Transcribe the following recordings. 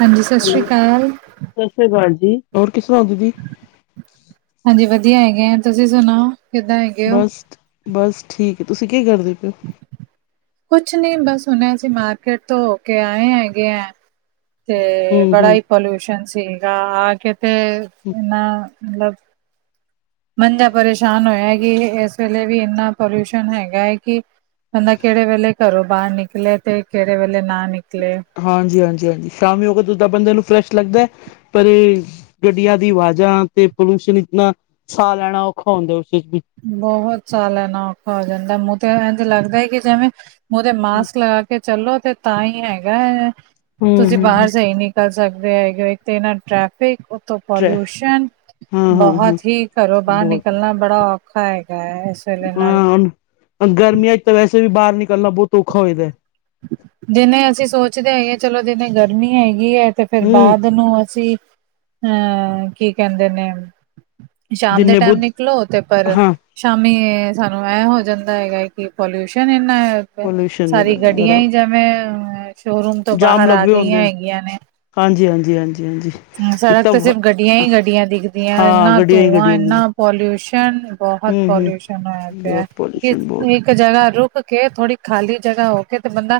ਹਾਂਜੀ ਸਤਿ ਸ਼੍ਰੀ ਅਕਾਲ ਸਤਿ ਸ੍ਰੀ ਅਕਾਲ ਜੀ ਹੋਰ ਕਿਸ ਤਰ੍ਹਾਂ ਹੋ ਦੀਦੀ? ਹਾਂਜੀ ਵਧੀਆ ਹੈਗੇ ਆ ਤੁਸੀਂ ਸੁਣਾਓ? ਕਿੱਦਾਂ ਹੈਗੇ ਹੋ ਬਸ, ਬਸ ਠੀਕ ਹੈ ਤੁਸੀਂ ਕੇ ਕਰਦੇ ਪਏ? ਕੁਛ ਨੀ ਬਸ ਹੁਣੇ ਅਸੀਂ ਮਾਰਕੀਟ ਤੋਂ ਹੋ ਕੇ ਆਏ ਹੈਗੇ ਹੈ। ਤੇ ਬੜਾ ਹੂੰ-ਹੂੰ। ਹੀ ਪੋਲਿਊਸ਼ਨ ਸੀਗਾ ਆ ਕੇ ਤੇ, ਇਨਾ ਮਤਲਬ ਮੰਜਾ ਪਰੇਸ਼ਾਨ ਹੋਇਆ ਕਿ ਇਸ ਵੇਲੇ ਵੀ ਇੰਨਾ ਪੋਲਿਊਸ਼ਨ ਹੈਗਾ ਹੈ ਕਿ ਬੰਦਾ ਕਿਹੜੇ ਵੇਲੇ ਘਰੋਂ ਬਾਹਰ ਨਿਕਲੇ ਤੇ ਕਿਹੜੇ ਵੇਲੇ ਨਾ ਨਿਕਲੇ। ਹਾਂਜੀ ਹਾਂਜੀ ਹਾਂਜੀ ਸ਼ਾਮੀ ਹੋ ਕੇ ਦਦਾ ਬੰਦੇ ਨੂੰ ਫਰੈਸ਼ ਲੱਗਦਾ। ਪਰ ਇਹ ਗੱਡੀਆਂ ਦੀ ਆਵਾਜ਼ਾਂ ਤੇ ਪੋਲਿਊਸ਼ਨ ਇਤਨਾ ਸਾਹ ਲੈਣਾ ਔਖਾ ਹੁੰਦਾ ਉਸ ਵਿੱਚ ਵੀ। ਬਹੁਤ ਸਾਹ ਲੈਣਾ ਔਖਾ ਹੋ ਜਾਂਦਾ ਮੂੰਹ ਤੇ ਇਝ ਲੱਗਦਾ ਕਿ ਜਿਵੇਂ ਮੂੰਹ ਤੇ ਮਾਸਕ ਲਗਾ ਕੇ ਚੱਲੋ ਤੇ ਤਾਂ ਹੀ ਹੈਗਾ ਹੈ, ਤੁਸੀਂ ਬਾਹਰ ਹੂੰ-ਹੂੰ। ਜਾ ਈ ਨੀ ਨਿਕਲ ਸਕਦੇ ਹੈਗੇ ਇੱਥੇ ਇਹਨਾਂ ਟ੍ਰੈਫਿਕ ਉੱਤੋਂ ਹਾਂ, ਪੋਲਿਊਸ਼ਨ, ਹਾਂ, ਹਾਂ ਬਹੁਤ ਹੀ ਘਰੋ ਬਾਹਰ ਬਹੁਤ ਨਿਕਲਣਾ ਬੜਾ ਔਖਾ ਹੈਗਾ ਹੈ। ਵੇਲੇ ਨਾਲ ਹਾਂ, ਆ ਗਰਮੀਆਂ ਚ ਤਾਂ ਵੈਸੇ ਵੀ ਬਾਹਰ ਨਿਕਲਣਾ ਬਹੁਤ ਔਖਾ ਹੋਈ ਦਾ। ਦਿਨੇ ਅਸੀਂ ਸੋਚਦੇ ਹੈਗੇ ਚਲੋ ਦਿਨੇ ਗਰਮੀ ਹੈਗੀ ਹੈ। ਤੇ ਫਿਰ ਹੂੰ, ਬਾਅਦ ਨੂੰ ਅਸੀਂ, ਅਹ ਕੀ ਕਹਿੰਦੇ ਨੇ। ਸ਼ਾਮ ਦੇ ਜਿੰਨੇ ਟਾਈਮ ਬਹੁਤ ਨਿਕਲੋ ਤੇ ਪਰ ਹਾਂ ਸ਼ਾਮੀ ਸਾਨੂੰ ਐ ਹੋ ਜਾਂਦਾ ਹੈਗਾ ਕਿ ਪੋਲਿਊਸ਼ਨ ਇੰਨਾ ਪਲਿਊਸ਼ਨ ਸਾਰੀ ਗੱਡੀਆਂ ਹੀ ਜਿਵੇਂ ਸ਼ੋ ਰੂਮ ਤੋਂ ਜਾਮ ਬਾਹਰ ਆ ਲੱਗੇ ਗਈਆਂ ਹੁੰਦੇ ਹੈਗੀਆਂ ਨੇ। ਹਾਂਜੀ ਹਾਂਜੀ ਹਾਂਜੀ ਹਾਂਜੀ। ਹੂੰ ਇੱਕ ਸੜਕ ਤਾਂ ਤੇ ਸਿਰਫ ਗੱਡੀਆਂ ਈ ਗੱਡੀਆਂ ਦਿਖਦੀਆਂ ਵਾ ਹਾਂ ਇੰਨਾ ਗੱਡੀਆਂ ਹੀ ਧੂੰਆਂ, ਗੱਡੀਆਂ ਨੇ ਇੰਨਾ ਪੋਲਿਊਸ਼ਨ। ਬਹੁਤ ਹੂੰ ਹੂੰ ਪੋਲਿਊਸ਼ਨ ਹੋਇਆ ਪਿਆ। ਬਹੁਤ ਪੋਲਿਊਸ਼ਨ ਬਹੁਤ [unintelligible] ਇੱਕ ਜਗ੍ਹਾ ਰੁਕ ਕੇ ਥੋੜ੍ਹੀ ਖਾਲੀ ਜਗ੍ਹਾ ਹੋ ਕੇ ਤੇ ਬੰਦਾ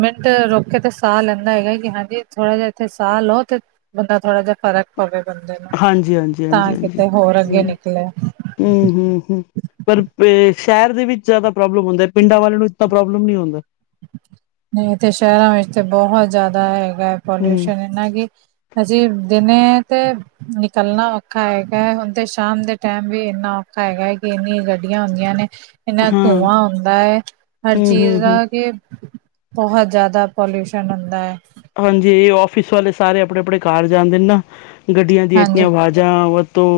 ਮਿੰਟ ਰੁਕ ਕੇ ਤੇ ਸਾਹ ਲੈਂਦਾ ਹੈਗਾ ਕਿ ਹਾਂਜੀ ਥੋੜਾ ਜਿਹਾ ਏਥੇ ਸਾਹ ਲਓ ਤੇ ਬੰਦਾ ਥੋੜ੍ਹਾ ਜਿਹਾ ਫ਼ਰਕ ਪਵੇ ਬੰਦੇ ਨੂੰ, ਹਾਂਜੀ ਹਾਂਜੀ ਹਾਂਜੀ ਤਾਂ ਹਾਂਜੀ ਕਿਤੇ ਹੋਰ ਅੱਗੇ ਨਿਕਲੇ। ਹੂੰ ਹੂੰ ਹੂੰ। ਪਰ ਸ਼ਹਿਰ ਦੇ ਵਿੱਚ ਜ਼ਿਆਦਾ ਪ੍ਰੋਬਲਮ ਹੁੰਦਾ ਪਿੰਡਾਂ ਵਾਲਿਆਂ ਨੂੰ ਇਤਨਾ ਪ੍ਰੋਬਲਮ ਨਹੀਂ ਹੁੰਦਾ। ਨਹੀਂ ਇੱਥੇ ਸ਼ਹਿਰਾਂ ਵਿੱਚ ਤੇ ਬਹੁਤ ਜ਼ਿਆਦਾ ਹੈਗਾ ਹੈ ਹੂੰ ਪੋਲਿਊਸ਼ਨ ਇਹਨਾ ਕਿ ਹਜੀ ਦਿਨੇ ਤੇ ਨਿਕਲਣਾ ਔਖਾ ਹੈਗਾ ਹੈ ਹੁਣ ਤੇ ਸ਼ਾਮ ਦੇ ਟਾਈਮ ਵੀ ਇੰਨਾ ਔਖਾ ਹੈਗਾ ਹੈ ਕਿ ਇੰਨੀਆਂ ਗੱਡੀਆਂ ਹੁੰਦੀਆਂ ਨੇ। ਇੰਨਾ ਹਾਂ ਧੂੰਆਂ ਹੁੰਦਾ ਹੈ, ਹਰ ਹੂੰ ਹੂੰ ਚੀਜ਼ ਹੂੰ ਦਾ ਕਿ ਬਹੁਤ ਜ਼ਿਆਦਾ ਪੋਲਿਊਸ਼ਨ ਹੁੰਦਾ ਹੈ। ਹਾਂਜੀ ਔਫਿਸ ਵਾਲੇ ਸਾਰੇ ਆਪਣੇ-ਆਪਣੇ ਘਰ ਜਾਂਦੇ ਨੇ ਨਾ ਗੱਡੀਆਂ ਦੀ ਇਤਨੀ ਹਾਂਜੀ ਆਵਾਜ਼ ਜਾਂ ਵ ਤੋਂ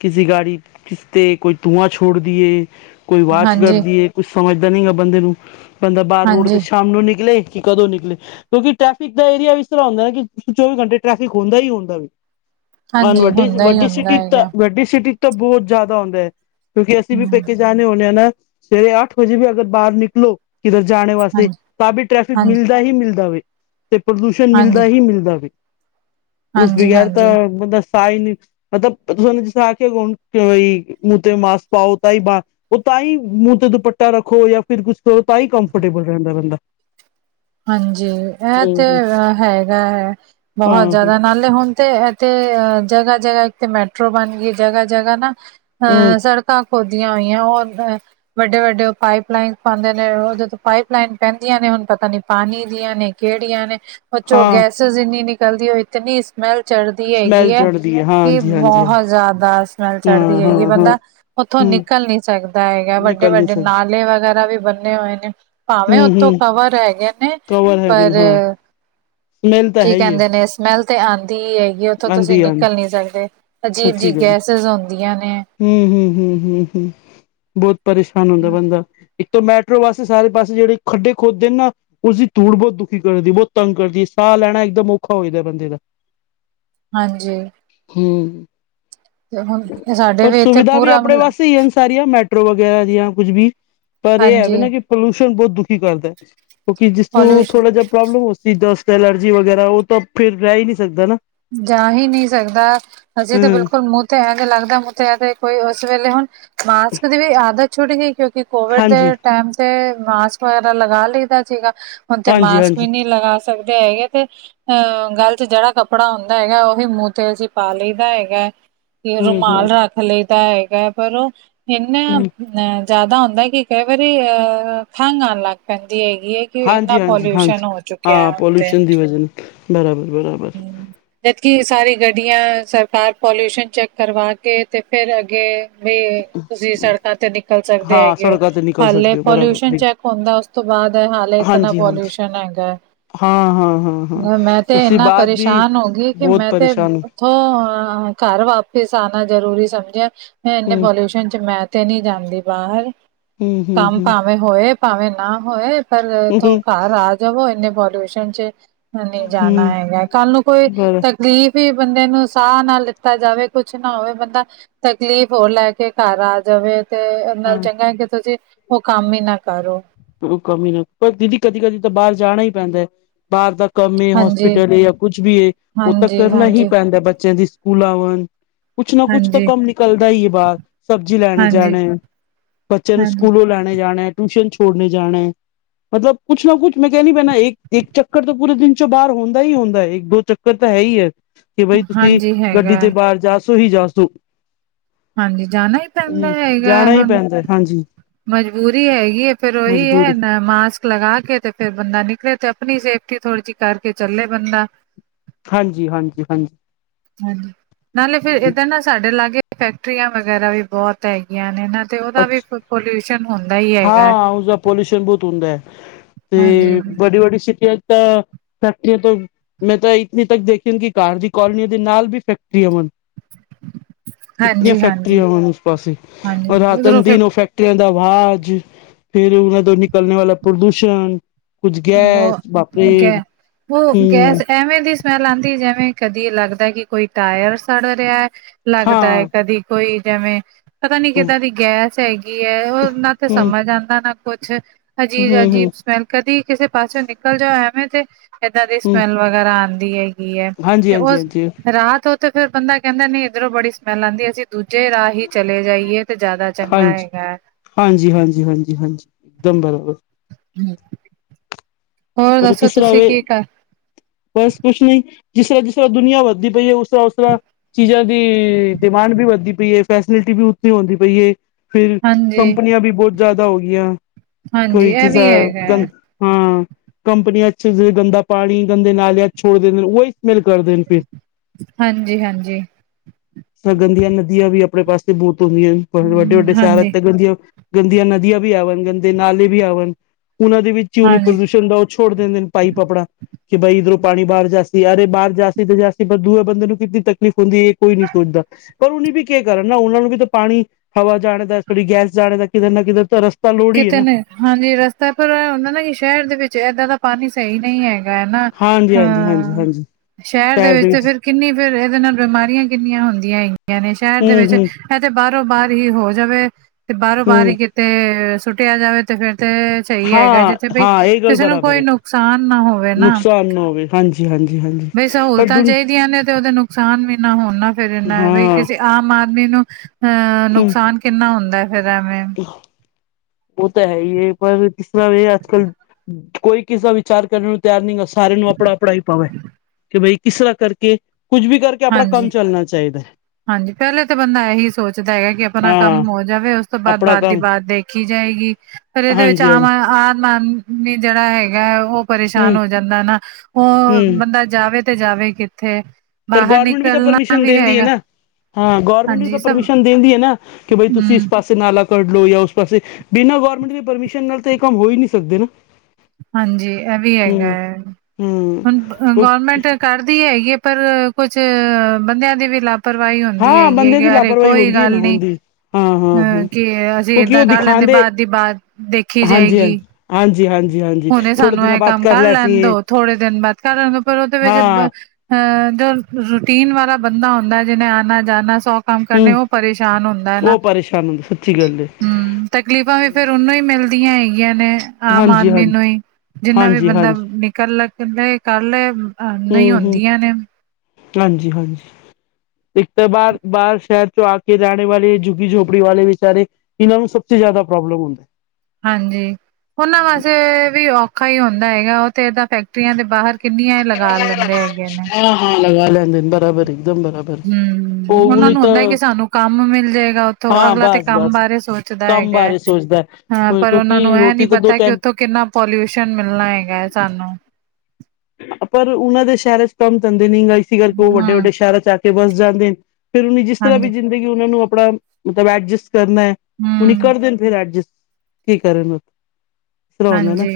ਕਿਸੀ ਗਾੜੀ ਕਿਸ ਤੇ ਕੋਈ ਧੂੰਆ ਛੋੜਦੀ ਏ। ਕੋਈ ਵਾਚ ਹਾਂਜੀ ਕਰਦੀ ਏ ਕੁਛ ਸਮਝਦਾ ਨੀ ਹੈਗਾ ਬੰਦੇ ਨੂੰ। ਬੰਦਾ ਬਾਰ ਰੋਡ ਤੇ ਹਾਂਜੀ ਸ਼ਾਮ ਨੂੰ ਨਿਕਲੇ ਕਿ ਕਦੋਂ ਨਿਕਲੇ, ਕਿਉਂਕਿ ਟੈਕਫਿ ਦਾ ਏਰੀਆ ਵੀ ਇਸ ਤਰ੍ਹਾਂ ਹੁੰਦਾ ਨਾ, ਕਿ ਚੌਵੀ ਘੰਟੇ ਟ੍ਰੈਫਿਕ ਹੋਂਦਾ ਈ ਹੋਂਦਾ ਵੇ। ਅ ਹੋਨ ਹਾਂਜੀ ਹੁੰਦਾ ਹੀ ਵੱਡੀ ਹੁੰਦਾ ਸਿਟੀ ਤਾਂ, ਹੈਗਾ ਵੱਡੀ ਸਿਟੀ ਤਾਂ ਬੋਤ ਜਾਦਾ ਹੋੰਦਾ ਐ। ਕਿਉਂਕਿ ਅਸੀਂ ਵੀ ਹਮ ਪੇਕੇ ਜਾਨੇ ਹੋਨੇ ਹਾਂ ਨਾ। ਸਵੇਰੇ ਅੱਠ ਵਜੇ ਵੀ ਅਗਰ ਬਾਰ ਨਿਕਲੋ, ਕਿਧਰ ਜਾਣੇ ਵਾਸਤੇ, ਹਾਂਜੀ ਤਾਂ ਵੀ ਟ੍ਰੈਫਿਕ ਹਾਂਜੀ ਮਿਲਦਾ ਹੀ ਮਿਲਦਾ ਵੇ। ਤੇ ਪ੍ਰਦੂਸ਼ਣ ਹਾਂਜੀ ਮਿਲਦਾ ਹੀ ਮਿਲਦਾ ਵੇ, ਉਸ ਹਾਂਜੀ ਬਗੈਰ ਹਾਂਜੀ ਤਾਂ ਬੰਦਾ ਸਾਹ ਈ ਨਿ ਮਤਲਬ ਤੁਸਾ ਨੇ ਜਿਸਰਾ ਆਖਿਆ, ਹੁਣ ਬਈ ਮੂੰਹ ਤੇ ਮਾਸਕ ਪਾਓ, ਤਾਂ ਹੀ ਬਾਹਰ ਓ ਤਾਂ ਈ ਮੂੰਹ ਤੇ ਦੁਪੱਟਾ ਰੱਖੋ, ਯਾ ਫਿਰ ਕੁਛ ਕਰੋ, ਤਾਂ ਹੀ ਕੰਫਰਟੇਬਲ ਰਹਿੰਦਾ ਬੰਦਾ। ਹਾਂਜੀ, ਏਹ ਤੇ ਹੈਗਾ ਹੈ, ਬੋਹਤ ਹਾਂ ਜ਼ਆਦਾ। ਨਾਲੇ ਹੁਣ ਤੇ ਏਥੇ ਅ ਜਗ੍ਹਾ ਜਗ੍ਹਾ ਇੱਕ ਤੇ ਮੈਟਰੋ ਬਣ ਗਈ, ਜਗ੍ਹਾ ਜਗ੍ਹਾ ਨਾ ਹਮ ਅ ਸੜਕਾਂ ਖੋਦੀਆਂ ਹੋਈਆਂ ਓ ਅ ਵੱਡੇ ਵੱਡੇ ਓ ਪਾਈਪ ਲਾਈਨ ਪਾਂਦੇ ਨੇ, ਓਦੇ ਤੇ ਪਾਈਪ ਲਾਈਨ ਪੈਂਦੀਆਂ ਨੇ, ਹੁਣ ਪਤਾ ਨੀ। ਪਾਣੀ ਦੀਆਂ ਨੇ, ਕੇਹੜੀਆਂ ਨੇ, ਓਹ ਚੋਂ ਹਾਂ ਗੈਸਿਸ ਇੰਨੀ ਨਿਕਲਦੀ ਓ ਇਤਨੀ ਸਮੈਲ ਚੜ੍ਹਦੀ ਹੈਗੀ ਸਮੈਲ ਐ, ਚੜ੍ਹਦੀ ਹੈ ਕਿ ਹਾਂਜੀ ਹਾਂਜੀ ਹਾਂ ਬੋਹਤ ਜ਼ਆਦਾ ਸਮੈਲ ਚੜ੍ਹਦੀ ਹਾਂ ਹੈਗੀ, ਹਾਂ ਬੰਦਾ ਔਥੋਂ ਹਮ ਨਿਕਲ ਨੀ ਸਕਦਾ ਹੈਗਾ, ਵੱਡੇ ਨਿਕਲ ਨੀ ਵੱਡੇ ਸਕ ਨਾਲੇ ਵਗੈਰਾ ਵੀ ਬ ਨੇ ਹੋਏ ਨੇ, ਹੂੰ ਭਾਵੇਂ ਉਤੋਂ ਹੂੰ ਕਵਰ ਹੈਗੇ। ਨੇ ਕਵਰ ਹੈਗੇ ਨੇ, ਪਰ ਹਾਂ ਸਮੈਲ ਤਾਂ ਕੀ ਹੈ ਈ ਏ। ਕਹਿੰਦੇ ਨੇ ਸਮੈਲ ਤੇ ਆਂਦੀ ਈ ਏ। ਵੀ ਔਥੋਂ ਤੁਸੀਂ ਆਂਦੀ ਆਂਦੀ ਨਿਕਲ ਨੀ ਸਕਦੇ, ਅਜੀਬ ਸੱਚੀ ਜਿਹੀ ਗੱਲ ਗੈਸਿਸ ਹੁੰਦੀਆਂ ਨੇ। ਹੂੰ ਹੂੰ ਹੂੰ ਹੂੰ ਹੂੰ ਬੋਤ ਪਰੇਸ਼ਾਨ ਹੁੰਦਾ ਬੰਦਾ। ਇੱਕ ਤੋ ਮੈਟਰੋ ਵਾਸਤੇ ਸਾਰੇ ਪਾਸੇ ਜੇਹੜੇ ਖੱਡੇ ਖੋਦ ਦੇ ਨਾ। ਓਸਦੀ ਧੂੜ ਬੋਤ ਦੁਖੀ ਕਰਦੀ ਏ, ਬੋਤ ਤੰਗ ਕਰਦੀ ਏ, ਸਾਹ ਲੈਣਾ ਇੱਕਦਮ ਔਖਾ ਹੋ ਜਾਂਦਾ ਬੰਦੇ ਦਾ। ਹਾਂਜੀ। ਹੂੰ, ਤੇ ਹੁਣ ਸਾਡੇ ਪਰ ਵੀ ਇੱਥੇ ਸੁਵਿਧਾ ਵੀ ਪੂਰਾ ਆਪਣੇ ਮਤਲਬ ਵਾਸਤੇ ਈ ਐਨ ਸਾਰੀਆਂ ਮੈਟ ਮੈਂਟਰੋਂ ਵਗੈਰਾ ਦਿਆਂ, ਜਾਂ ਕੁਛ ਵੀ ਪਰ ਏ ਹੈ ਵੇ ਹਾਂਜੀ ਨਾ ਕਿ ਪੋਲਿਊਸ਼ਨ ਬੋਤ ਦੁਖੀ ਕਰਦਾ ਐ, ਕਿਉਂਕਿ ਜਿਸਨੂੰ ਪੋਲਿਊਸ਼ਨ ਥੋੜ੍ਹਾ ਜਾ ਪ੍ਰੋਬਲਮ ਹੋਸੀ ਡਸਟ ਐਲਰਜੀ ਵਗੈਰਾ, ਓ ਤਾਂ ਫਿਰ ਰਹਿ ਈ ਨੀ ਸਕਦਾ ਨਾ। ਜਾ ਹੀ ਨੀ ਸਕਦਾ, ਅਸੀ ਤੇ ਹੂੰ ਬਿਲਕੁਲ ਮੁਤ ਐਂਜ ਲੱਗਦਾ ਮੁਹ ਤੇ ਐ ਵੇ ਕੋਈ ਓਸ ਵੇਲੇ ਹੁਣ, ਮਾਸਕ ਦੀ ਵੀ ਆਦਤ ਛੁਟ ਗੀ ਕਿਉਂਕਿ ਕਿ ਕੋਵਿਡ ਦੇ ਹਾਂਜੀ ਟਾਈਮ ਤੇ, ਮਾਸਕ ਵਗੈਰਾ ਲਗਾ ਲਈ ਦਾ ਸੀਗਾ। ਹੁਣ ਤੇ ਹਾਂਜੀ ਮਾਸਕ ਹਾਂਜੀ ਵੀ ਨੀ ਲਗਾ ਸਕਦੇ ਹੈਗੇ, ਤੇ ਅਹ ਗੱਲ ਚ ਜੜਾ ਕ ਕੱਪੜਾ ਹੁੰਦਾ ਹੈਗਾ, ਓਹੀ ਮੂੰਹ ਤੇ ਜੀ ਪਾ ਲਈਦਾ ਹੈਗਾ ਤੇ ਹੂੰ ਹੂੰ ਰੁਮਾਲ ਰੱਖ ਲੇਈ ਦਾ ਹੈਗਾ, ਪਰ ਓ ਏਨਾਂ ਹੂੰ ਅ ਜ਼ਆਦਾ ਹੁੰਦਾ ਕਿ ਕਈ ਵਾਰੀ, ਅ ਖੰਘ ਆਣ ਲੱਗ ਪੈਂਦੀ ਹੈਗੀ ਏ। ਹਾਂਜੀ ਹਾਂਜੀ ਹਾਂਜੀ, ਹਾਂ ਤੇ ਪੋਲਿਊਸ਼ਨ ਦੀ ਵਜ੍ਹਾ ਨਾਲ, ਬਰਾਬਰ ਬਰਾਬਰ। ਜਦਕਿ ਸਾਰੀ ਗੱਡੀਆਂ, ਸਰਕਾਰ ਪੋਲਿਊਸ਼ਨ ਚੈੱਕ ਕਰਵਾ ਕੇ ਤੇ ਫਿਰ ਅੱਗੇ। ਵੀ ਤੁਸੀਂ ਸੜਕਾਂ ਤੇ ਨਿਕਲ ਸਕਦੇ ਹਾਂ ਹੈਗੇ ਹੋ, ਸੜਕਾਂ ਤੇ ਨਿਕਲ ਹਾਲੇ ਸਕਦੇ ਹੋ ਬਰਾਬਰ ਪੋਲਿਊਸ਼ਨ ਚੈੱਕ। ਹੁੰਦਾ, ਉਸ ਤੋਂ ਬਾਅਦ ਐ ਹਾਲ ਹੈ, ਇਤਨਾ ਹਾਂਜੀ ਹਾਂਜੀ ਪੋਲਿਊਸ਼ਨ ਹੈਗਾ। ਹਾਂ ਹਾਂ ਹਾਂ ਹਾਂ ਮੈਂ ਤੇ ਤੁਸੀਂ ਇੰਨਾ ਬਾਅਦ। ਵੀ ਪਰੇਸ਼ਾਨ ਹੋ ਗੀ, ਕਿ ਬਹੁਤ ਮੈਂ ਤੇ ਪਰੇਸ਼ਾਨ ਥੋਂ ਅ ਘਰ ਵਾਪਿਸ ਆਣਾ ਜਰੂਰੀ ਸਮਝਿਆ, ਮੈਂ ਇਨੇ ਹੂੰ ਪੋਲਿਊਸ਼ ਨ ਚ ਮੈਂ ਤੇ ਨੀ ਜਾਂਦੀ ਬਾਹਰ, ਹੂੰ ਹੂੰ ਕੰਮ ਹੂੰ ਭਾਵੇਂ ਹੋਏ, ਭਾਵੇਂ ਨਾ ਹੋਏ। ਪਰ ਹੂੰ ਏਥੋ ਹੂੰ ਘਰ ਆ ਜਾਵੋ, ਇੰਨੇ ਪੋਲਿਊਸ਼ਨ ਚ ਨਈ ਜਾਣਾ ਹੂੰ ਹੈਗਾ। ਕੱਲ ਨੂੰ ਕੋਈ ਬ ਤਕਲੀਫ਼ ਹੀ, ਬੰਦੇ ਨੂੰ ਸਾਹ ਨਾ ਲਿਤਾ ਜਾਵੇ, ਕੁਛ ਨਾ ਹੋਵੇ ਬੰਦਾ ਤਕਲੀਫ਼ ਹੋਰ ਲੈ ਕੇ ਘਰ ਆ ਜਾਵੇ। ਤੇ ਔਦੇ ਨਾਲੋ ਹਾਂ ਚੰਗਾ ਹੈ, ਕਿ ਤੁਸੀਂ ਉਹ ਕੰਮ ਹੀ ਨਾ ਕਰੋ। ਉਹ ਕਮ ਈ ਨਾ, ਪਰ ਦੀਦੀ ਕਦੀ-ਕਦੀ ਤਾਂ ਬਾਹਰ ਜਾਣਾ ਹੀ ਪੈਂਦਾ। ਬਾਹਰ ਦਾ ਕੰਮ ਏ, ਹਾਂਜੀ ਹੋਸਪੀਟਲ ਜਾਂ ਕੁੱਝ ਵੀ ਏ, ਉਹ ਤਾਂ ਹਾਂਜੀ ਕਰਨਾ ਹੀ ਹਾਂਜੀ ਪੈਂਦਾ ਬੱਚਿਆਂ ਦੀ। ਸਕੂਲ ਆਵਨ, ਕੁਛ ਨਾ ਕੁਛ ਤਾਂ ਹਾਂਜੀ ਕੰਮ ਨਿਕਲਦਾ ਹੀ ਹੈ ਬਾਹਰ, ਸਬਜ਼ੀ ਲੈਣੇ ਹਾਂਜੀ ਜਾਣੇ ਬੱਚਿਆਂ ਨੂੰ ਹਾਂਜੀ ਸਕੂਲੋਂ ਲੈਣੇ ਜਾਣਾ, ਟਿਊਸ਼ਨ ਛੋੜਣੇ ਜਾਣਾ। ਮਤਲਬ ਕੁੱਛ ਨਾ ਕੁਛ। ਮੈਂ ਕਹਿਣੀ ਪੈਣਾ ਇੱਕ ਚੱਕਰ ਤਾਂ ਪੂਰੇ ਦਿਨ ਚੋਂ ਬਾਹਰ ਹੁੰਦਾ ਹੀ ਹੁੰਦਾ ਹੈ। ਇੱਕ ਦੋ ਚੱਕਰ ਦਿੱਕ ਤਾਂ ਹੈ ਹੀ ਹੈ। ਕਿ ਬਈ ਤੁਸੀਂ ਹਾਂਜੀ ਗੱਡੀ ਹੈਗਾ ਤੇ ਬਾਹਰ ਜਾ ਸੋ ਹੀ ਜਾਸੋ। ਹਾਂਜੀ ਜਾਣਾ ਹੀ ਪੈਂਦਾ ਹਮ ਜਾਣਾ ਹੀ ਪੈਂਦਾ ਹਾਂਜੀ। ਮਜ਼ਬੂਰੀ ਹੈਗੀ ਹੈ। ਫਿਰ ਉਹੀ ਹੈ ਮਜਬੂਰੀ ਨਾ ਮਾਸਕ। ਲਗਾ ਕੇ ਤੇ। ਫਿਰ ਬੰਦਾ ਨਿਕਲੇ ਤੇ ਆਪਣੀ ਸੇਫਟੀ ਥੋੜ੍ਹੀ ਜਿਹੀ ਕਰਕੇ ਚੱਲੇ ਬੰਦਾ। ਹਾਂਜੀ-ਹਾਂਜੀ-ਹਾਂਜੀ। ਹਾਂਜੀ। ਨਾਲੇ ਫਿਰ ਇੱਧਰ ਨਾ। ਸਾਡੇ ਲਾਗੇ ਫੈਕਟਰੀਆਂ ਵਗੈਰਾ ਵੀ ਬਹੁਤ ਹੈਗੀਆਂ ਨੇ ਨਾਂ। ਤੇ ਉਹਦਾ ਵੀ ਅੱਛ ਪੋਲਿਊਸ਼ਨ ਹੁੰਦਾ ਹੀ ਹੈਗਾ। ਪੈਲਿਊਸ਼ਨ ਬਹੁਤ ਹੁੰਦਾ ਹੈ। ਹਾਂਜੀ। ਤੇ ਵੱਡੀ ਵੱਡੀ ਸਿਟੀਆਂ ਤਾਂ ਫੈਕਟਰੀਆਂ ਤੋਂ। ਮੈਂ ਤਾਂ ਇਤਨੀ ਤੱਕ ਦੇਖੀ ਕਿ ਕਾਰ ਦੀ ਕੋਲਨੀ ਦੇ ਨਾਲ ਵੀ ਫੈਕਟਰੀਆਂ ਵੇ। ਕਿਤਨੀਆਂ ਹਾਂਜੀ-ਹਾਂਜੀ, ਹਾਂਜੀ ਫੈਕਟਰੀਆਂ ਹਨਣ। ਉਸ ਪਾਸੇ ਹਾਂਜੀ, ਰਾਤ ਅਨ ਉਧਰੋਂ ਫਿਰ ਦਿਨ ਉਹ ਫੈਕਟਰੀਆਂ ਦਾ ਵਾਜ। ਫਿਰ ਉਹਨਾਂ ਤੋਂ ਨਿਕਲਣੇ ਵਾਲਾ ਪ੍ਰਦੂਸ਼ਣ। ਕੁਝ ਗਿਆ ਬਹੁ ਬਾਪਰੇ ਗੈ ਉਹ ਹਮ। ਗੈਸ ਐਵੇਂ ਦੀ। ਸਮੈਲ ਆਉਂਦੀ। ਜਿਵੇਂ ਕਦੀ ਲੱਗਦਾ ਕਿ ਕੋਈ ਟਾਇਰ ਸੜ ਰਿਹਾ ਲੱਗਦਾ ਹੈ। ਹਾਂ ਕਦੀ ਕੋਈ ਜਿਵੇਂ ਪਤਾ ਨੀ ਹਮ ਕਿੱਦਾਂ ਦੀ ਗੈਸ ਹੈਗੀ ਐ। ਉਹ ਨਾ ਤੇ ਹਮ ਸਮਝ ਆਂਦਾ ਨਾ। ਕੁਛ ਅਜੀਬ - ਹਮ ਅਜੀਬ ਸਮੈਲ ਕਦੀ ਕਿਸੇ ਪਾਸੇ ਓ ਨਿਕਲ ਜਾਓ ਐਵੇਂ ਤੇ। ਇਦਾਂ ਦੀ ਹਮ ਸਮੈਲ ਵਗੈਰਾ ਆਉਂਦੀ ਹੈਗੀ ਹੈ। ਹਾਂਜੀ ਤੇ ਹਾਂਜੀ ਉਸ ਹਾਂਜੀ ਰਾਹ ਤੋਂ ਤੇ ਫੇਰ ਬੰਦਾ ਕਹਿੰਦਾ ਨਹੀਂ ਇਧਰੋਂ ਬੜੀ ਸਮੈਲ ਆਉਂਦੀ। ਅਸੀਂ ਦੂਜੇ ਰਾਹ ਹੀ ਚਲੇਂ ਜਾਈਏ। ਤੇ ਜ਼ਿਆਦਾ ਚੰਗਾ ਹੈਗਾ ਐਂ। ਹਾਂਜੀ-ਹਾਂਜੀ-ਹਾਂਜੀ-ਹਾਂਜੀ ਇਕਦਮ ਬਰਾਬਰ। ਹਮ। [unintelligible] ਪਰ ਕਿਸ ਰਾ ਵੀ। ਬਸ ਕੁੱਛ ਨਹੀਂ ਜਿਸਰ੍ਹਾਂ ਜਿਸ ਤਰ੍ਹਾਂ ਦੁਨੀਆਂ ਵੱਧਦੀ ਪਈ ਹੈ। ਉਸਰ੍ਹਾ - ਉਸਰ੍ਹਾ। ਚੀਜ਼ਾਂ ਦੀ ਡਿਮਾਂਡ ਵੀ ਵੱਧਦੀ ਪਈ ਏ ਫੈਸਿਲਿਟੀ ਵੀ ਉੱਤੇ ਹੁੰਦੀ ਪਈ ਹੈ। ਫਿਰ ਹਾਂਜੀ-ਹਾਂਜੀ ਕੰਪਨੀਆਂ ਵੀ ਬਹੁਤ ਜ਼ਿਆਦਾ ਹੋ ਗਈਆਂ। ਕੋਈ ਇਹ ਕਿਸ ਵੀ ਹੈਗਾ ਐ। ਹਾਂ ਕੰਪਨੀਆਂ ਅੱਛ ਗੰਦਾ ਪਾਣੀ ਗੰਦੇ ਨਾਲੇਆਂ ਛੋੜ ਦਿੰਦੇ। ਉਹੀ ਮਿਲ ਕਰਦੇ ਨੇ। ਫਿਰ ਹਾਂਜੀ-ਹਾਂਜੀ, ਸਗਨ ਦੀਆਂ ਨਦੀਆਂ ਵੀ ਆਪਣੇ ਪਾਸੇ ਬਹੁਤ ਹੁੰਦੀਆਂ ਨੇ। ਵੱਡੇ ਹੂੰ, ਵੱਡੇ ਸ਼ਹਿਰ ਹਾਂਜੀ-ਹਾਂਜੀ। ਤਗਨ ਦੀਆਂ। ਗੰਦੀਆਂ ਨਦੀਆਂ ਵੀ ਆਵਣ ਗੰਦੇ ਨਾਲੇ ਵੀ ਆਵਣ। ਉਹਨਾਂ ਦੇ ਵਿੱਚ ਹੂਨੀ ਪ੍ਰਦੂਸ਼ਣ ਬਹੁਤ। ਛੋੜ ਦਿੰਦੇ ਨੇ ਪਾਈਪ ਆਪਣਾ। ਕਿ ਬਈ ਇੱਧਰੋਂ ਪਾਣੀ ਬਾਹਰ ਜਾਸੀ ਯਰੇ ਬਾਹਰ ਜਾਸੀ ਤੇ ਜਾਸੀ ਪਰ ਦੂਏ ਬੰਦੇ ਨੂੰ ਕਿੰਨੀ ਤਕਲੀਫ਼ ਹੁੰਦੀ ਇਹ ਕੋਈ ਨੀ ਸੋਚਦਾ। ਪਰ ਉਹਨ ਵੀ ਕੀ ਕਰਨ ਨਾ ਉਹਨਾਂ ਨੂੰ ਵੀ ਤਾਂ ਪਾਣੀ ਹਵਾ ਜਾਣੇ ਦਾ। ਇਸ ਵਾਰੀ ਗੈਸ ਜਾਣੇ ਦਾ ਕਿਧਰ ਨਾ ਕਿਧਰ ਤਾਂ ਰਸ। ਕਿਤੇ ਨੇ ਹਾਂਜੀ ਰਸਤਾ ਪਰ ਹੁੰਦਾ ਨਾ। ਕਿ ਸ਼ਹਿਰ ਦੇ ਵਿੱਚ ਇਏਦਾਂ ਦਾ ਪਾਣੀ ਸਹੀ ਨਹੀਂ ਹੈਗਾ। ਮੈਂ ਨਾ ਹਾਂਜੀ ਹਾਂਜੀ ਹਾਂਜੀ ਹਾਂ। ਹਾਂਜੀ ਸ਼ਹਿਰ ਦੇ ਵਿੱਚ ਤੇ ਫਿਰ ਕਿੰਨੀ ਫਿਰ ਇਹਦੇ ਨਾਲ ਬਿਮਾਰੀਆਂ ਕਿੰਨੀਆਂ ਹੁੰਦੀਆਂ ਹੈਗੀਆਂ ਨੇ। ਸ਼ਹਿਰ ਦੇ ਹੂੰ ਵਿੱਚ ਹੂੰ ਇਹ ਤੇ ਬਾਹਾਰੋਂ ਬਾਰ ਹੀ ਹੋ ਜਾਵੇ ਤੇ ਬਾਹਰੋਂ ਬਾਰ ਹੂੰ ਹੀ ਕਿਤੇ ਸੁੱਟਿਆ ਜਾਵੇ ਤੇ ਫਿਰ ਤੇ ਸਹੀ ਹੈਗਾ। ਹਾਂ ਜਿੱਥੇ ਬਈ ਹਾਂ ਇਹ ਗੱਲ ਕਿਸੇ ਨੂੰ ਕੋਈ ਨੁਕਸਾਨ ਨਾ ਹੋਵੇ ਨਾਂ। ਨਾਂ ਹੋਵੇ ਹਾਂਜੀ-ਹਾਂਜੀ-ਹਾਂਜੀ। ਬਈ ਸਹੂਲਤਾਂ ਚਾਹੀਦੀਆਂ ਨੇ। ਤੇ ਉਹਦੇ ਨੁਕਸਾਨ ਵੀ ਨਾ ਹੋਣ ਨਾ। ਫਿਰ ਜਾਂਦਾ ਹੈ ਬਈ ਹਾਂ ਕਿਸੇ ਆਮ ਆਦਮੀ ਨੂੰ। ਹਮ ਹੂੰ ਨੁਕਸਾਨ ਕਿੰਨਾ ਹੁੰਦਾ। ਫਿਰ ਐਵੇਂ। ਉਹ ਤਾਂ ਹੈ ਈ ਏ। ਪਰ ਜਿਸ ਤਰ੍ਹਾਂ ਵੀ ਅੱਜ-ਕੱਲ। ਕੋਈ ਕਿਸੇ ਦਾ ਵਿਚਾਰ ਕਰਨ ਨੂੰ ਤਿਆਰ ਨਹੀਂ ਗਾ। ਸਾਰਿਆਂ ਨੂੰ ਆਪਣਾ - ਆਪਣਾ ਹੀ ਪਾਵੇ। ਕਿ ਬਈ ਕਿਸ ਤਰ੍ਹਾਂ ਕਰਕੇ ਕੁੱਝ ਵੀ ਕਰਕੇ ਆਪਣਾ ਕੰਮ ਹਾਂਜੀ ਚੱਲਣਾ ਚਾਹੀਦਾ। ਹਾਂਜੀ। ਪਹਿਲੇ ਤਾਂ ਬੰਦਾ ਇਹੀ ਸੋਚਦਾ ਹੈਗਾ ਕਿ। ਆਪਣਾ ਹਾਂ ਕੰਮ ਹੋ ਜਾਵੇ। ਉਸ ਤੋਂ ਬਾਅਦ ਆਪਣਾ ਬਾਦ ਦੀ ਕੰਮ ਬਾਤ ਦੇਖੀ ਜਾਏਗੀ। ਫਿਰ ਇਹਦੇ ਵਿੱਚ ਹਾਂਜੀ ਆਮ ਹਾਂਜੀ ਆਦਮੀ। ਵੀ ਜਿਹੜਾ ਹੈਗਾ ਉਹ ਪਰੇਸ਼ਾਨ ਹੂੰ ਹੋ ਜਾਂਦਾ ਨਾ। ਉਹ ਹੂੰ ਬੰਦਾ ਜਾਵੇ ਜਾਵੇ ਕਿੱਥੇ? ਪਰ ਬਾਹਰ ਗੌਰਮੈਂਟ ਵੀ ਤਾਂ ਨਿਕਲਣਾ ਪਰਮਿਸ਼ਨ ਵੀ ਦਿੰਦੀ ਹੈ ਹੈਗਾ ਨਾ, ਹਾਂ ਗੌਰਮੈਂਟ ਵੀ ਹਾਂਜੀ ਤਾਂ ਸਭ ਪਰਮਿਸ਼ਨ ਦਿੰਦੀ ਹੈ ਨਾ, ਕਿ ਬਈ ਤੁਸੀਂ ਇਸ ਹਮ ਪਾਸੇ ਪਾ ਨਾਲਾ ਕੱਢ ਲੋ, ਜਾਂ ਉਸ ਪਾਸੇ ਬਿਨਾਂ ਗੌਰਰਮੈਂਟ ਦੇ ਪਰਮਿਸ਼ਨ ਨਾਲ ਇਹ ਕੰਮ ਹੋ ਹੀ ਨਹੀਂ ਸਕਦੇ ਨਾ। ਹਾਂਜੀ ਇਹ ਵੀ ਹੈਗਾ, ਹੂੰ ਹੂੰ ਹੁਣ ਗੌਰਮੈਂਟ ਕਰਦੀ ਹੈਗੀ ਐ, ਪਰ ਕੁਛ ਬੰਦਿਆਂ ਦੀ ਵੀ ਲਾਭ ਲਾਪਰਵਾਹੀ ਹੁੰਦੀ ਹਾਂ ਹੈਗੀ ਬੰਦੇ ਦੀ ਹੈ, ਅਰੇ ਲਾਪਰਵਾਹੀ ਕੋਈ ਹੁੰਦੀ ਹੈ ਨਾ ਗੱਲ ਨੀ ਹੁੰਦੀ ਹਾਂ ਹਾਂ ਹਾਂ ਅਮ ਕਿ ਅਸੀਂ ਕਿਉਂਕਿ ਏਦਾਂ ਉਹ ਕਰ ਲੈਂਦੇ ਦਿਖਾਂਦੇ ਬਾਅਦ ਦੀ ਬਾਤ ਦੇਖੀ ਹਾਂਜੀ ਜਾਏਗੀ। ਹਾਂਜੀ ਹਾਂਜੀ ਹਾਂਜੀ ਹਾਂਜੀ ਹੁਣੇ ਥੋੜੇ ਸਾਨੂੰ ਦਿਨਾਂ ਇਹ ਬਾਅਦ ਕੰਮ ਕਰ ਲੈ ਸੀ ਲੈਣ ਦੋ ਥੋੜੇ ਦਿਨ ਬਾਅਦ ਕਰ ਲੈਣ ਦ ਪਰ ਉਹਦੇ ਵਿੱਚ ਹਾਂ ਅਹ ਜੋ ਰੂਟੀਨ ਵਾਲਾ ਬੰਦਾ ਹੁੰਦਾ, ਜਿਹਨੇ ਆਉਣਾ ਜਾਣਾ ਸੌਖ ਕੰਮ ਕਰਨੇ ਹੂੰ ਉਹ ਪਰੇਸ਼ਾਨ ਹੁੰਦਾ ਹਨਾ ਉਹ ਪਰੇਸ਼ਾਨ ਹੁੰਦਾ ਸੱਚੀ ਗੱਲ ਹੈ ਹੂੰ, ਤਕਲੀਫ਼ਾਂ ਵੀ ਫੇਰ ਉਹਨੂੰ ਹੀ ਮਿਲਦੀਆਂ ਹੈਗੀਆਂ ਨੇ, ਆਮ ਹਾਂਜੀ ਆਦਮੀ ਹਾਂਜੀ ਨੂੰ ਹੀ ਜਿੰਨਾ ਵੀ ਹਾਂਜੀ ਬੰਦਾ ਹਾਂਜੀ ਨਿਕਲ ਕੱਲ ਨਹੀਂ ਹੁੰਦੀਆਂ ਨੇ, ਹਾਂਜੀ-ਹਾਂਜੀ। ਇੱਕ ਤਾਂ ਬਾਹਰ-ਬਾਹਰ ਸ਼ਹਿਰ ਚੋਂ ਆ ਕੇ ਰਹਿਣੇ ਵਾਲੇ ਝੁਗੀ ਝੋਪੜੀ ਵਾਲੇ ਵਿਚਾਰੇ ਇਹਨਾਂ ਨੂੰ ਸਭ ਤੋਂ ਜ਼ਿਆਦਾ ਪ੍ਰੋਬਲਮ ਹੁੰਦਾ ਹੈ। ਹਾਂਜੀ, ਉਹਨਾਂ ਵਾਸਤੇ ਵੀ ਔਖਾ ਹੀ ਹੁੰਦਾ ਹੈਗਾ, ਉਹ ਤੇ ਇਹਦਾ ਫੈਕ ਟਰੀਆਂ ਦੇ ਬਾਹਰ ਕਿੰਨੀਆਂ ਲਗਾ ਲੈਂਦੇ ਹੈਗੇ ਨੇ, ਹਾ ਲਗਾ ਲੈਦੇ ਨੇ ਬਰਾਬਰ ਏਕਦਮ ਬਰਾਬਰ ਉਹ ਹੂੰ ਉਹਨਾਂ ਉਹਨੀ ਨੂੰ ਤਾਂ ਹੁੰਦਾ ਕਿ ਸਾਨੂੰ ਕੰਮ ਮਿਲ ਜਾਏਗਾ, ਉੱਥੋਂ ਹਾਂ ਅਗਲਾ ਤੇ ਬਸ ਕੰਮ ਬਸ ਬਾਰੇ ਸੋਚ ਦਾ ਕੰਮ ਹੈਗਾ ਹੈ, ਬਾਰੇ ਸੋਚਦਾ ਹਾਂ ਪਰ ਉਹਨਾਂ ਕਿਉਂਕਿ ਨੂੰ ਇਹ ਰੋਟੀ ਨੀ ਤਾਂ ਦੋ ਪਤਾ ਕਿ ਟਾਈਮ ਉੱਥੋਂ ਕਿੰਨਾ ਪੋਲਿਊਸ਼ਨ ਮਿਲਣਾ ਹੈਗਾ ਹੈ, ਸਾਨੂੰ ਪਰ ਉਹਨਾਂ ਦੇ ਸ਼ਹਿਰਾਂ ਚ ਕੰਮ ਧੰਦੇ ਨਹੀਂ ਗਈ ਸੀ, ਕਰਕੇ ਉਹ ਹੂੰ, ਵੱਡੇ-ਵੱਡੇ ਸ਼ਹਿਰਾਂ ਚ ਆ ਕੇ ਬਸ ਜਾਂਦੇ ਨੇ, ਫਿਰ ਉਹੇ ਜਿਸ ਤਰ੍ਹਾਂ ਹਾਂਜੀ, ਵੀ ਜ਼ਿੰਦਗੀ ਉਹਨਾਂ ਨੂੰ ਆਪਣਾ ਮਤਲਬ ਐਡਜਸਟ ਕਰਨਾ ਹੈ। ਉਨੀ ਹੂੰ। ਕਰ ਦੇਣ ਫੇਰ ਐਡਜਸਟ ਕੀ ਕਰਨੇ ਹਾਂਜੀ,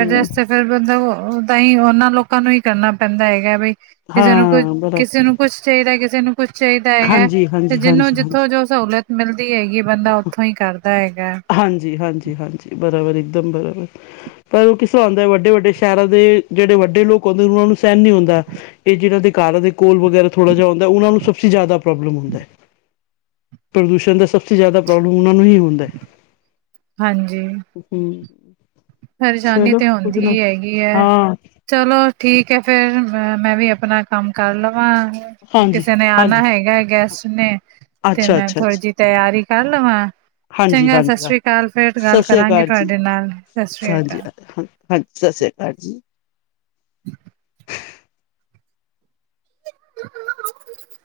ਐਡਰਸ ਫੇਰ ਮਤਲਬ ਹੀ ਉਹਨਾਂ ਲੋਕਾਂ ਨੂੰ ਹੀ ਕਰਨਾ ਪੈਂਦਾ ਹੈਗਾ, ਬ ਕਿਸੇ ਨੂੰ ਕੋਈ ਹਾਂ ਬਰਾਬਰ ਕਿਸੇ ਨੂੰ ਕੁੱਛ ਚਾਹੀਦਾ ਕਿਸੇ ਨੂੰ ਕੁਛ ਚਾਹੀਦਾ ਹੈਗਾ, ਹਾਂਜੀ ਤੇ ਹਾਂਜੀ ਜਿਹਨੂੰ ਹਾਂਜੀ ਜਿੱਥੋਂ ਹਾਂਜੀ ਜੋ ਸਹੂਲਤ ਮਿਲਦੀ ਹੈਗੀ ਬੰਦਾ ਉੱਥੋਂ ਹੀ ਕਰਦਾ। ਤਾਂ ਹੈਗਾ, ਹਾਂਜੀ-ਹਾਂਜੀ-ਹਾਂਜੀ, ਬਰਾਬਰ ਇੱਕਦਮ ਬਰਾਬਰ, ਪਰ ਉਹ ਕਿਥੋਂ ਆਉਂਦਾ ਵੱਡੇ-ਵੱਡੇ ਸ਼ਹਿਰਾਂ ਦੇ ਜਿਹੜੇ ਵੱਡੇ ਲੋਕ ਆਦੇ ਉਹਨਾਂ ਨੂੰ ਸਹਿਣ ਨਹੀਂ ਹੁੰਦਾ। ਇਹ ਜਿਹੜੇ ਉਦੇ ਘਰ ਦੇ ਕੋਲ ਵਗੈਰਾ ਥੋੜ੍ਹਾ ਜਿਹਾ ਹੁੰਦਾ, ਉਹਨਾਂ ਨੂੰ ਸਭ ਜ਼ਿਆਦਾ ਪ੍ਰੋਬਲਮ ਹੁੰਦਾ ਹੈ, ਪ੍ਰਦੂਸ਼ਣ ਦਾ ਸਭ ਜ਼ਿਆਦਾ ਪ੍ਰੋਬਲਮ ਉਹਨਾ ਨੂੰ ਹੀ ਹੁੰਦਾ ਹੈ। ਹਾਂਜੀ, ਹੂੰ, ਪਰੇਸ਼ਾਨੀ ਚਲੋ ਤੇ ਕੁਝ ਹੁੰਦੀ ਨਾ ਹੀ ਹੈਗੀ ਹੈ। ਹਾਂ, ਚਲੋ ਠੀਕ ਹੈ ਫੇਰ ਅ ਮੈਂ ਵੀ ਆਪਣਾ ਕੰਮ ਕਰ ਲਵਾਂ। ਹਾਂਜੀ, ਕਿਸੇ ਨੇ ਆਉਣਾ ਹਾਂਜੀ, ਹੈਗਾ ਹੈ ਗੈਸਟ ਨੇ, ਤੇ ਅੱਛਾ, ਮੈਂ ਅੱਛਾ, ਅੱਛਾ, ਥੋੜ੍ਹੀ ਜਿਹੀ ਤਿਆਰੀ ਕਰ ਲਵਾਂ। ਹਾਂਜੀ, ਚੰਗਾ ਸਤਿ ਹਾਂਜੀ, ਹਾਂ। ਸ੍ਰੀ ਅਕਾਲ, ਫੇਰ ਗੱਲ ਸਤਿ ਸ੍ਰੀ ਕਰਾਂਗੇ ਅਕਾਲ ਜੀ, ਤੁਹਾਡੇ ਨਾਲ, ਸ੍ਰੀ ਅਕਾਲ ਹਾਂਜੀ, ਹਾਂ ਸਤਿ ਸ੍ਰੀ ਅਕਾਲ ਜੀ। [inaudible] [unintelligible]